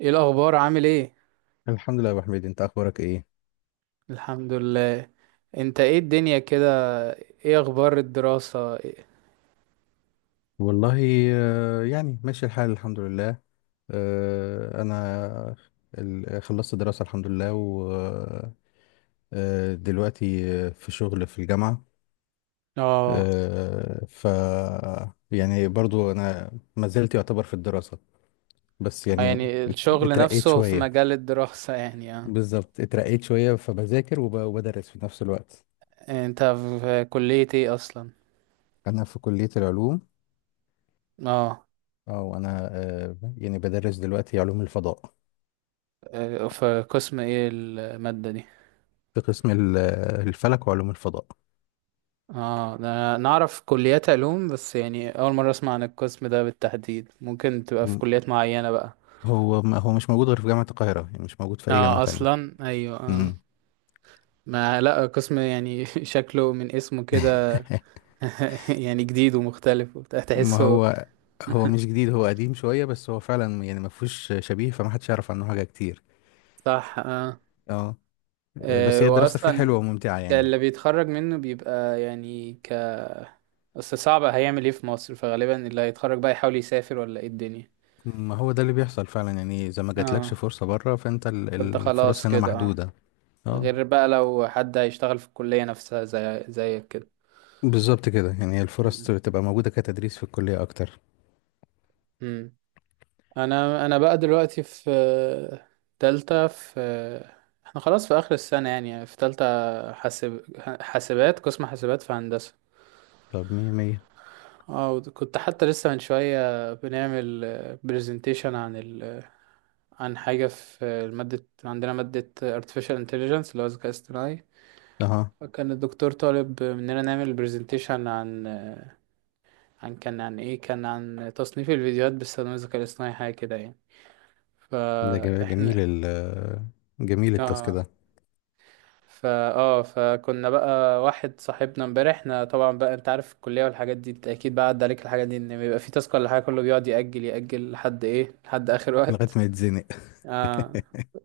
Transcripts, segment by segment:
ايه الاخبار؟ عامل ايه؟ الحمد لله يا ابو حميد، انت اخبارك ايه؟ الحمد لله. انت ايه الدنيا كده؟ ايه اخبار الدراسة والله يعني ماشي الحال الحمد لله. انا خلصت دراسة الحمد لله، ودلوقتي في شغل في الجامعة. اه آه، ف يعني برضو انا ما زلت يعتبر في الدراسة، بس يعني يعني الشغل اترقيت نفسه في شوية. مجال الدراسة يعني اه. بالظبط اترقيت شوية، فبذاكر وب- وبدرس في نفس الوقت. انت في كلية ايه اصلا؟ انا في كلية العلوم. اه. او انا يعني بدرس دلوقتي علوم الفضاء. في قسم ايه المادة دي؟ في قسم الفلك وعلوم الفضاء. اه، ده أنا نعرف كليات علوم، بس يعني اول مرة اسمع عن القسم ده بالتحديد، ممكن تبقى في م- كليات معينة بقى. هو ما هو مش موجود غير في جامعة القاهرة، يعني مش موجود في أي جامعة اه، تانية. اصلا ايوه اه. مم. ما لا قسم يعني شكله من اسمه كده. يعني جديد ومختلف وبتاع، ما تحسه. هو هو مش جديد، هو قديم شوية، بس هو فعلا يعني ما فيهوش شبيه، فما حدش يعرف عنه حاجة كتير. صح اه. اه. بس هي الدراسة فيه واصلا حلوة وممتعة يعني. اللي بيتخرج منه بيبقى يعني اصل صعب، هيعمل ايه في مصر؟ فغالبا اللي هيتخرج بقى يحاول يسافر ولا ايه الدنيا. ما هو ده اللي بيحصل فعلا، يعني إذا ما جاتلكش اه، فرصة بره فأنت فانت خلاص الفرص هنا كده اه، محدودة. اه. غير بقى لو حد هيشتغل في الكلية نفسها زي زيك كده. بالظبط كده، يعني هي الفرص مم. تبقى موجودة كتدريس في الكلية أكتر. مم. انا بقى دلوقتي في تالتة، في احنا خلاص في اخر السنة يعني، في تالتة. حاسب حاسبات، قسم حاسبات في هندسة. طب مية مية. اه، كنت حتى لسه من شوية بنعمل برزنتيشن عن حاجة في المادة، عندنا مادة artificial intelligence اللي هو الذكاء الاصطناعي. أها. كان الدكتور طالب مننا نعمل برزنتيشن عن عن كان عن ايه كان عن تصنيف الفيديوهات باستخدام الذكاء الاصطناعي، حاجة كده يعني. ده جم- جميل فاحنا ال جميل التاسك ده. اه فا اه فكنا بقى، واحد صاحبنا امبارح، احنا طبعا بقى انت عارف الكلية والحاجات دي، انت اكيد بقى عدى عليك الحاجات دي، ان بيبقى في تاسك ولا حاجة كله بيقعد يأجل لحد ايه، لحد اخر لغاية وقت. ما يتزنق. آه.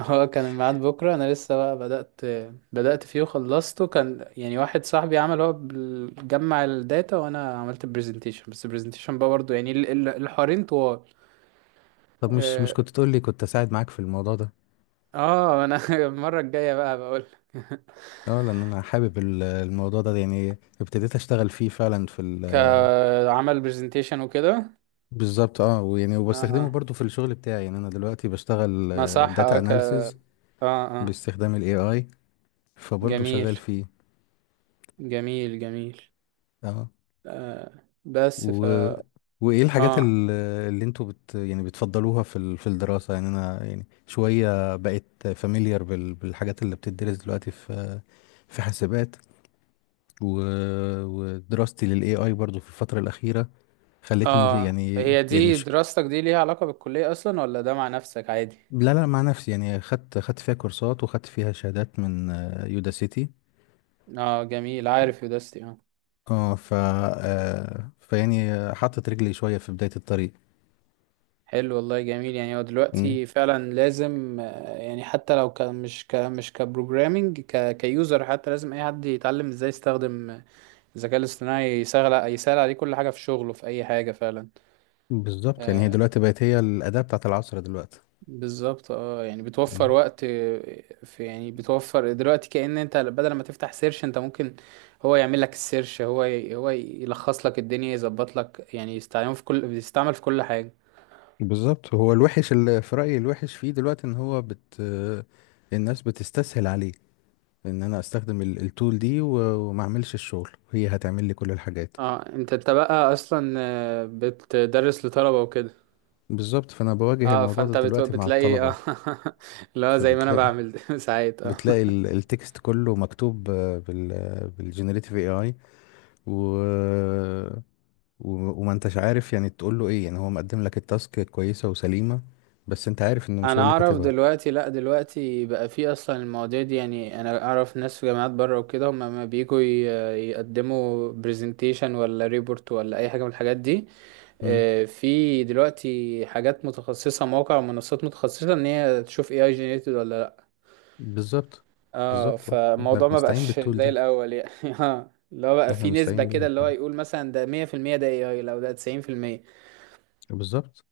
هو كان الميعاد بكرة، أنا لسه بقى بدأت فيه وخلصته، كان يعني واحد صاحبي عمل هو جمع الداتا، وأنا عملت البرزنتيشن. بس البرزنتيشن بقى برضه يعني الحوارين طوال. طب مش اه. كنت تقول لي، كنت اساعد معاك في الموضوع ده. أنا المرة الجاية بقى بقول. اه، لان انا حابب الموضوع ده يعني، ابتديت اشتغل فيه فعلا في ال... كعمل برزنتيشن وكده. بالظبط اه، ويعني اه وبستخدمه اه. برضو في الشغل بتاعي، يعني انا دلوقتي بشتغل ما صح اه داتا ك اه اناليسز اه. باستخدام الاي اي، فبرضو جميل شغال فيه. جميل جميل. اه. آه. بس ف و وايه الحاجات اه ال- اللي انتوا بت يعني بتفضلوها في ال... في الدراسة؟ يعني انا يعني شوية بقيت فاميليار بال... بالحاجات اللي بتدرس دلوقتي في في حاسبات، و... ودراستي للاي اي برضو في الفتره الاخيره خلتني اه. يعني هي يعني دي ش... دراستك دي ليها علاقة بالكلية اصلا، ولا ده مع نفسك عادي؟ لا لا، مع نفسي، يعني خدت خدت فيها كورسات وخدت فيها شهادات من يودا سيتي. اه، جميل، عارف يوداستي اه. اه ف آه، فيعني حطت رجلي شويه في بدايه الطريق. حلو والله، جميل. يعني هو مم. دلوقتي فعلا لازم يعني حتى لو ك مش ك مش كبروجرامينج، ك كيوزر حتى، لازم اي حد يتعلم ازاي يستخدم الذكاء الاصطناعي، يسهل، يسهل عليه كل حاجة في شغله، في اي حاجة فعلا. بالظبط، يعني هي آه، دلوقتي بقت هي الاداه بتاعت العصر دلوقتي. بالظبط اه، يعني بتوفر مم. وقت يعني بتوفر دلوقتي، كأن انت بدل ما تفتح سيرش، انت ممكن هو يعمل لك السيرش، هو يلخص لك الدنيا، يظبط لك، يعني يستعمل في كل بيستعمل في كل حاجة. بالظبط، هو الوحش اللي في رايي الوحش فيه دلوقتي ان هو بت آه، الناس بتستسهل عليه، ان انا استخدم التول دي و وما اعملش الشغل هي هتعمل لي كل الحاجات. اه. انت بقى اصلا بتدرس لطلبة وكده. بالظبط، فانا بواجه اه، الموضوع ده دلوقتي مع بتلاقي الطلبه. اه لا زي ما انا فبتلاقي بعمل ساعات اه. بتلاقي التكست كله مكتوب بال بالجنريتيف اي اي، و... و وما انتش عارف يعني تقول له ايه، يعني هو مقدم لك التاسك كويسه وسليمه، بس انت عارف انه مش انا هو اللي اعرف كاتبها. دلوقتي، لا دلوقتي بقى في اصلا المواضيع دي، يعني انا اعرف ناس في جامعات بره وكده، هم لما بييجوا يقدموا برزنتيشن ولا ريبورت ولا اي حاجه من الحاجات دي، مم. في دلوقتي حاجات متخصصه، مواقع ومنصات متخصصه، ان هي تشوف اي اي جينيريتد ولا لا. بالظبط. اه، بالظبط اه. احنا فالموضوع ما بنستعين بقاش بالتول زي دي، الاول يعني اه، اللي هو بقى احنا في نسبه بنستعين كده، بيها اللي هو فعلا. يقول مثلا ده 100% ده اي اي، لو ده 90% بالظبط،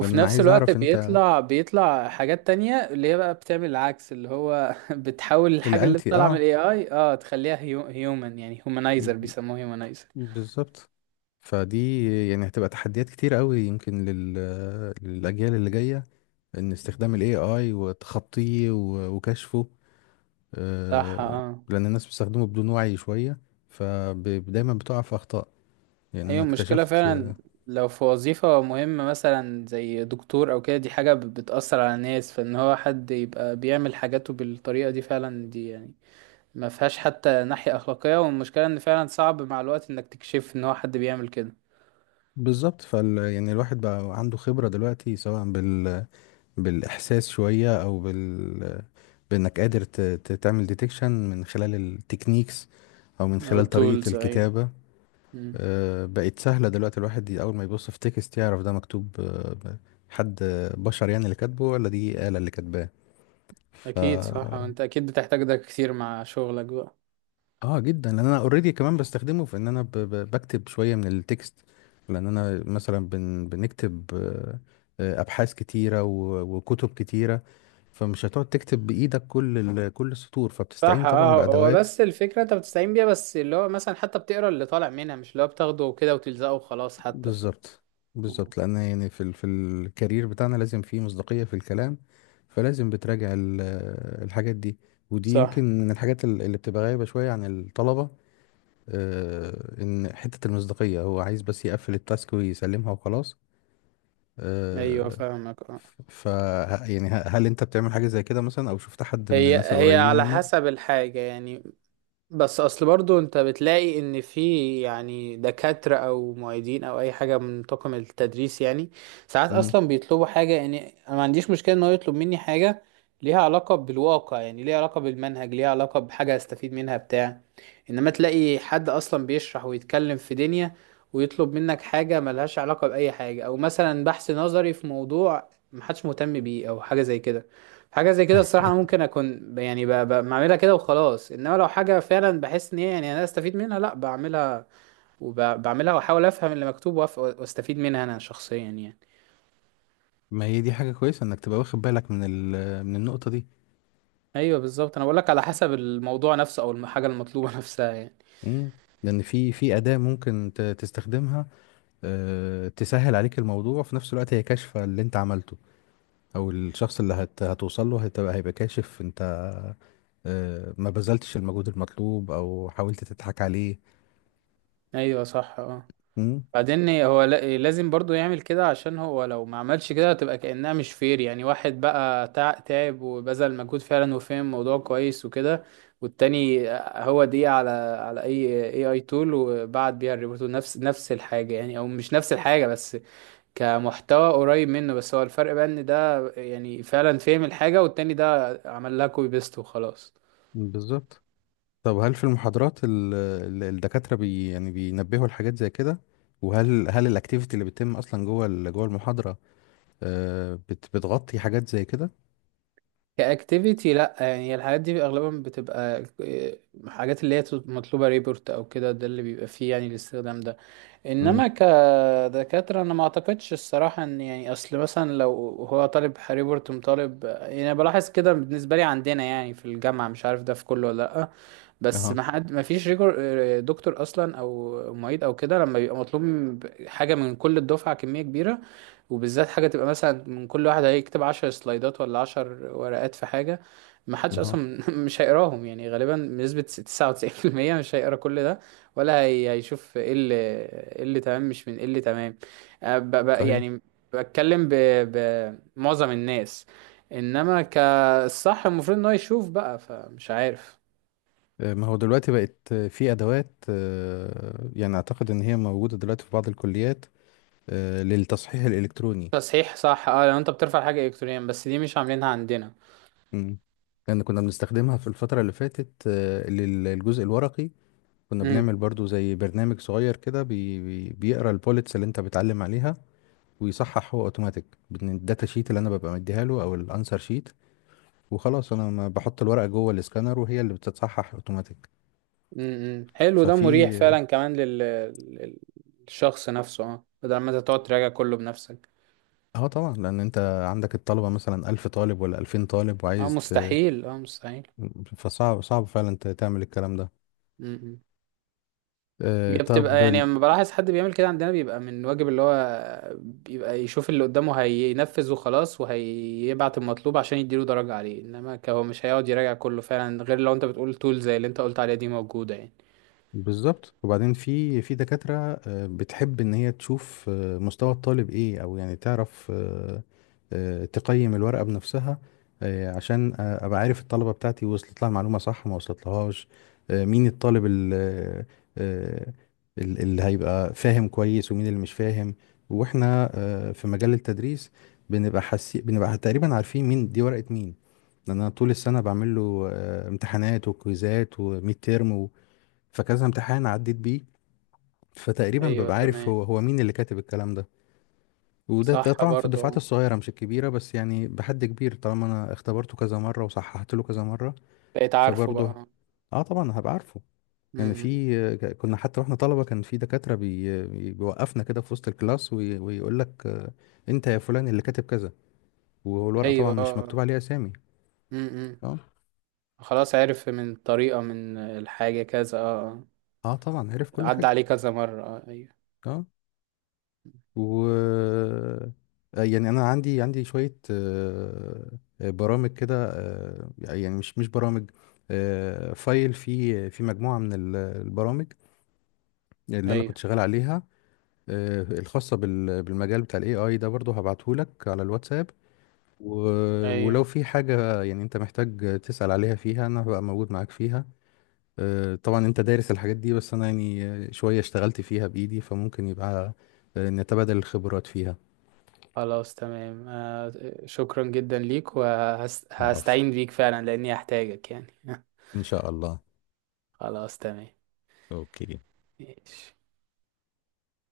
لان انا نفس عايز الوقت اعرف انت بيطلع حاجات تانية، اللي هي بقى بتعمل العكس، اللي هو بتحاول الحاجة اللي الانتي طالعة من اه. الاي اي اه تخليها هيومن، يعني هيومنايزر، بيسموه هيومنايزر. بالظبط فدي يعني هتبقى تحديات كتير قوي يمكن لل... للأجيال اللي جاية، إن استخدام ال AI وتخطيه و وكشفه. صح آه، اه. لأن الناس بتستخدمه بدون وعي شوية، فدايما بتقع في أخطاء، يعني هي أنا المشكلة اكتشفت. فعلا، لو في وظيفة مهمة مثلا زي دكتور او كده، دي حاجة بتأثر على الناس، فان هو حد يبقى بيعمل حاجاته بالطريقة دي فعلا دي، يعني ما فيهاش حتى ناحية أخلاقية. والمشكلة ان فعلا صعب مع الوقت انك تكشف ان هو حد بيعمل كده. بالظبط فال يعني الواحد بقى عنده خبرة دلوقتي سواء بال... بالإحساس شوية أو بال بإنك قادر تعمل ديتكشن من خلال التكنيكس أو من او خلال طريقة التولز ايوه. الكتابة. بقت سهلة دلوقتي، الواحد أول ما يبص في تكست يعرف ده مكتوب حد بشر يعني اللي كاتبه، ولا دي آلة اللي كاتباه. ف اكيد صح، انت اكيد بتحتاج ده كتير مع شغلك بقى. اه جدا، لأن أنا اوريدي كمان بستخدمه في إن أنا بكتب شوية من التكست. لأن أنا مثلا بنكتب أبحاث كتيرة و... وكتب كتيرة، فمش هتقعد تكتب بإيدك كل كل السطور، صح فبتستعين طبعا اه. هو بأدوات. بس الفكرة انت بتستعين بيها، بس اللي هو مثلا حتى بتقرا اللي طالع منها، مش اللي هو بتاخده كده وتلزقه وخلاص حتى بالظبط. آه. بالظبط، لان يعني في في الكارير بتاعنا لازم فيه مصداقية في الكلام، فلازم بتراجع الحاجات دي. ودي صح. يمكن من الحاجات اللي بتبقى غايبة شوية عن الطلبة. ان حتة المصداقية هو عايز بس يقفل التاسك ويسلمها وخلاص. ايوه آه، فاهمك اه. يعني هل انت بتعمل حاجة زي كده مثلا، او شفت حد من هي الناس هي القريبين على منك؟ حسب الحاجة يعني، بس اصل برضو انت بتلاقي ان في يعني دكاترة او معيدين او اي حاجة من طاقم التدريس يعني، ساعات مم. اصلا بيطلبوا حاجة، يعني انا ما عنديش مشكلة ان هو يطلب مني حاجة ليها علاقة بالواقع، يعني ليها علاقة بالمنهج، ليها علاقة بحاجة استفيد منها بتاع. انما تلاقي حد اصلا بيشرح ويتكلم في دنيا ويطلب منك حاجة ملهاش علاقة بأي حاجة، او مثلا بحث نظري في موضوع محدش مهتم بيه او حاجة زي كده، حاجه زي كده الصراحه انا ممكن اكون بعملها كده وخلاص. انما لو حاجه فعلا بحس ان هي يعني انا استفيد منها، لا بعملها، وبعملها واحاول افهم اللي مكتوب واستفيد منها انا شخصيا يعني. ما هي دي حاجة كويسة انك تبقى واخد بالك من من النقطة دي. ايوه بالظبط، انا بقولك على حسب الموضوع نفسه او الحاجه المطلوبه نفسها يعني. مم. لان في أداة ممكن تستخدمها، تسهل عليك الموضوع، وفي نفس الوقت هي كاشفة اللي انت عملته. او الشخص اللي هتوصل له هتبقى هيبقى كاشف انت ما بذلتش المجهود المطلوب او حاولت تضحك عليه. ايوه صح اه. مم، بعدين هو لازم برضو يعمل كده، عشان هو لو ما عملش كده هتبقى كأنها مش فير، يعني واحد بقى تعب وبذل مجهود فعلا وفهم الموضوع كويس وكده، والتاني هو دي على على اي اي اي تول وبعت بيها الريبورت، نفس نفس الحاجة يعني، او مش نفس الحاجة بس كمحتوى قريب منه. بس هو الفرق بقى ان ده يعني فعلا فهم الحاجة، والتاني ده عمل لها كوبي بيست وخلاص. بالظبط. طب هل في المحاضرات الدكاترة يعني بينبهوا الحاجات زي كده؟ وهل الاكتيفيتي اللي بتتم اصلا جوه جوه المحاضرة بتغطي حاجات زي كده؟ كاكتيفيتي لا، يعني الحاجات دي اغلبا بتبقى حاجات اللي هي مطلوبه ريبورت او كده، ده اللي بيبقى فيه يعني الاستخدام ده. امم. انما كدكاتره انا ما اعتقدش الصراحه، ان يعني اصل مثلا لو هو طالب ريبورت مطالب، يعني أنا بلاحظ كده بالنسبه لي عندنا يعني في الجامعه، مش عارف ده في كله ولا لا، بس اها. ما حد ما فيش ريجور دكتور اصلا او معيد او كده، لما بيبقى مطلوب حاجه من كل الدفعه كميه كبيره، وبالذات حاجة تبقى مثلا من كل واحد هيكتب عشر سلايدات ولا عشر ورقات في حاجة، ما حدش اها. أصلا مش هيقراهم يعني، غالبا بنسبة تسعة وتسعين في المية مش هيقرا كل ده، ولا هي هيشوف ايه اللي، ايه اللي تمام مش من ايه اللي تمام، صحيح. يعني بتكلم بمعظم الناس، انما كالصح المفروض ان هو يشوف بقى، فمش عارف. ما هو دلوقتي بقت في أدوات، يعني أعتقد إن هي موجودة دلوقتي في بعض الكليات، للتصحيح الإلكتروني. تصحيح صح اه، لو انت بترفع حاجة الكترونيا، بس دي مش عاملينها عندنا. مم. لأن كنا بنستخدمها في الفترة اللي فاتت للجزء الورقي. كنا بنعمل برضو زي برنامج صغير كده بي بي بيقرأ البوليتس اللي أنت بتعلم عليها، ويصحح هو أوتوماتيك من الداتا شيت اللي أنا ببقى مديها له أو الأنسر شيت. وخلاص أنا ما بحط الورقة جوه الإسكانر وهي اللي بتتصحح أوتوماتيك. امم، حلو، ده مريح ففي فعلا، كمان للشخص نفسه اه، بدل ما انت تقعد تراجع كله بنفسك. اه طبعا، لان انت عندك الطلبه مثلا ألف طالب ولا ألفين طالب اه وعايز ت... مستحيل، اه مستحيل. فصعب صعب فعلا تعمل الكلام ده. امم. هي بتبقى طب يعني لما بلاحظ حد بيعمل كده عندنا، بيبقى من واجب اللي هو بيبقى يشوف اللي قدامه هينفذ وخلاص، وهيبعت المطلوب عشان يديله درجة عليه. انما هو مش هيقعد يراجع كله فعلا، غير لو انت بتقول تول زي اللي انت قلت عليها دي موجودة يعني. بالظبط. وبعدين في دكاترة بتحب ان هي تشوف مستوى الطالب ايه، او يعني تعرف تقيم الورقة بنفسها، عشان ابقى عارف الطلبة بتاعتي وصلت لها المعلومة صح ما وصلتلهاش، مين الطالب آه، اللي هيبقى فاهم كويس ومين اللي مش فاهم. واحنا في مجال التدريس بنبقى تقريبا عارفين مين دي ورقة مين. لأن انا طول السنة بعمل له امتحانات وكويزات وميد تيرم، فكذا امتحان عديت بيه، فتقريبا ايوه ببقى عارف تمام. هو مين اللي كاتب الكلام ده. وده صح طبعا في الدفعات برضه، الصغيرة مش الكبيرة، بس يعني بحد كبير طالما انا اختبرته كذا مرة وصححت له كذا مرة. بقيت عارفه فبرضه بقى. اه طبعا هبقى عارفه. يعني امم. في كنا حتى واحنا طلبة كان في دكاترة بيوقفنا كده في وسط الكلاس وي- ويقول لك انت يا فلان اللي كاتب كذا، والورقة طبعا ايوه مش اه. مكتوب عليها اسامي. امم. اه. خلاص عرف من الطريقة، من الحاجة كذا اه. اه طبعا عرف آه. كل عدى حاجة. عليه كذا مرة اه ايوه. اه و يعني انا عندي عندي شويه برامج كده، يعني مش برامج، فايل في مجموعه من البرامج اللي انا ايوه. كنت شغال عليها، الخاصه بالمجال بتاع الاي اي ده، برضو هبعتهولك على الواتساب. و ولو ايوه. في حاجه يعني انت محتاج تسال عليها فيها انا هبقى موجود معاك فيها. طبعا انت دارس الحاجات دي، بس انا يعني شويه اشتغلت فيها بايدي، فممكن يبقى نتبادل الخبرات فيها. خلاص تمام. آه. شكرا جدا ليك، العفو. وهستعين بيك فعلا لاني هحتاجك يعني. إن شاء الله. خلاص تمام. أوكي. ماشي.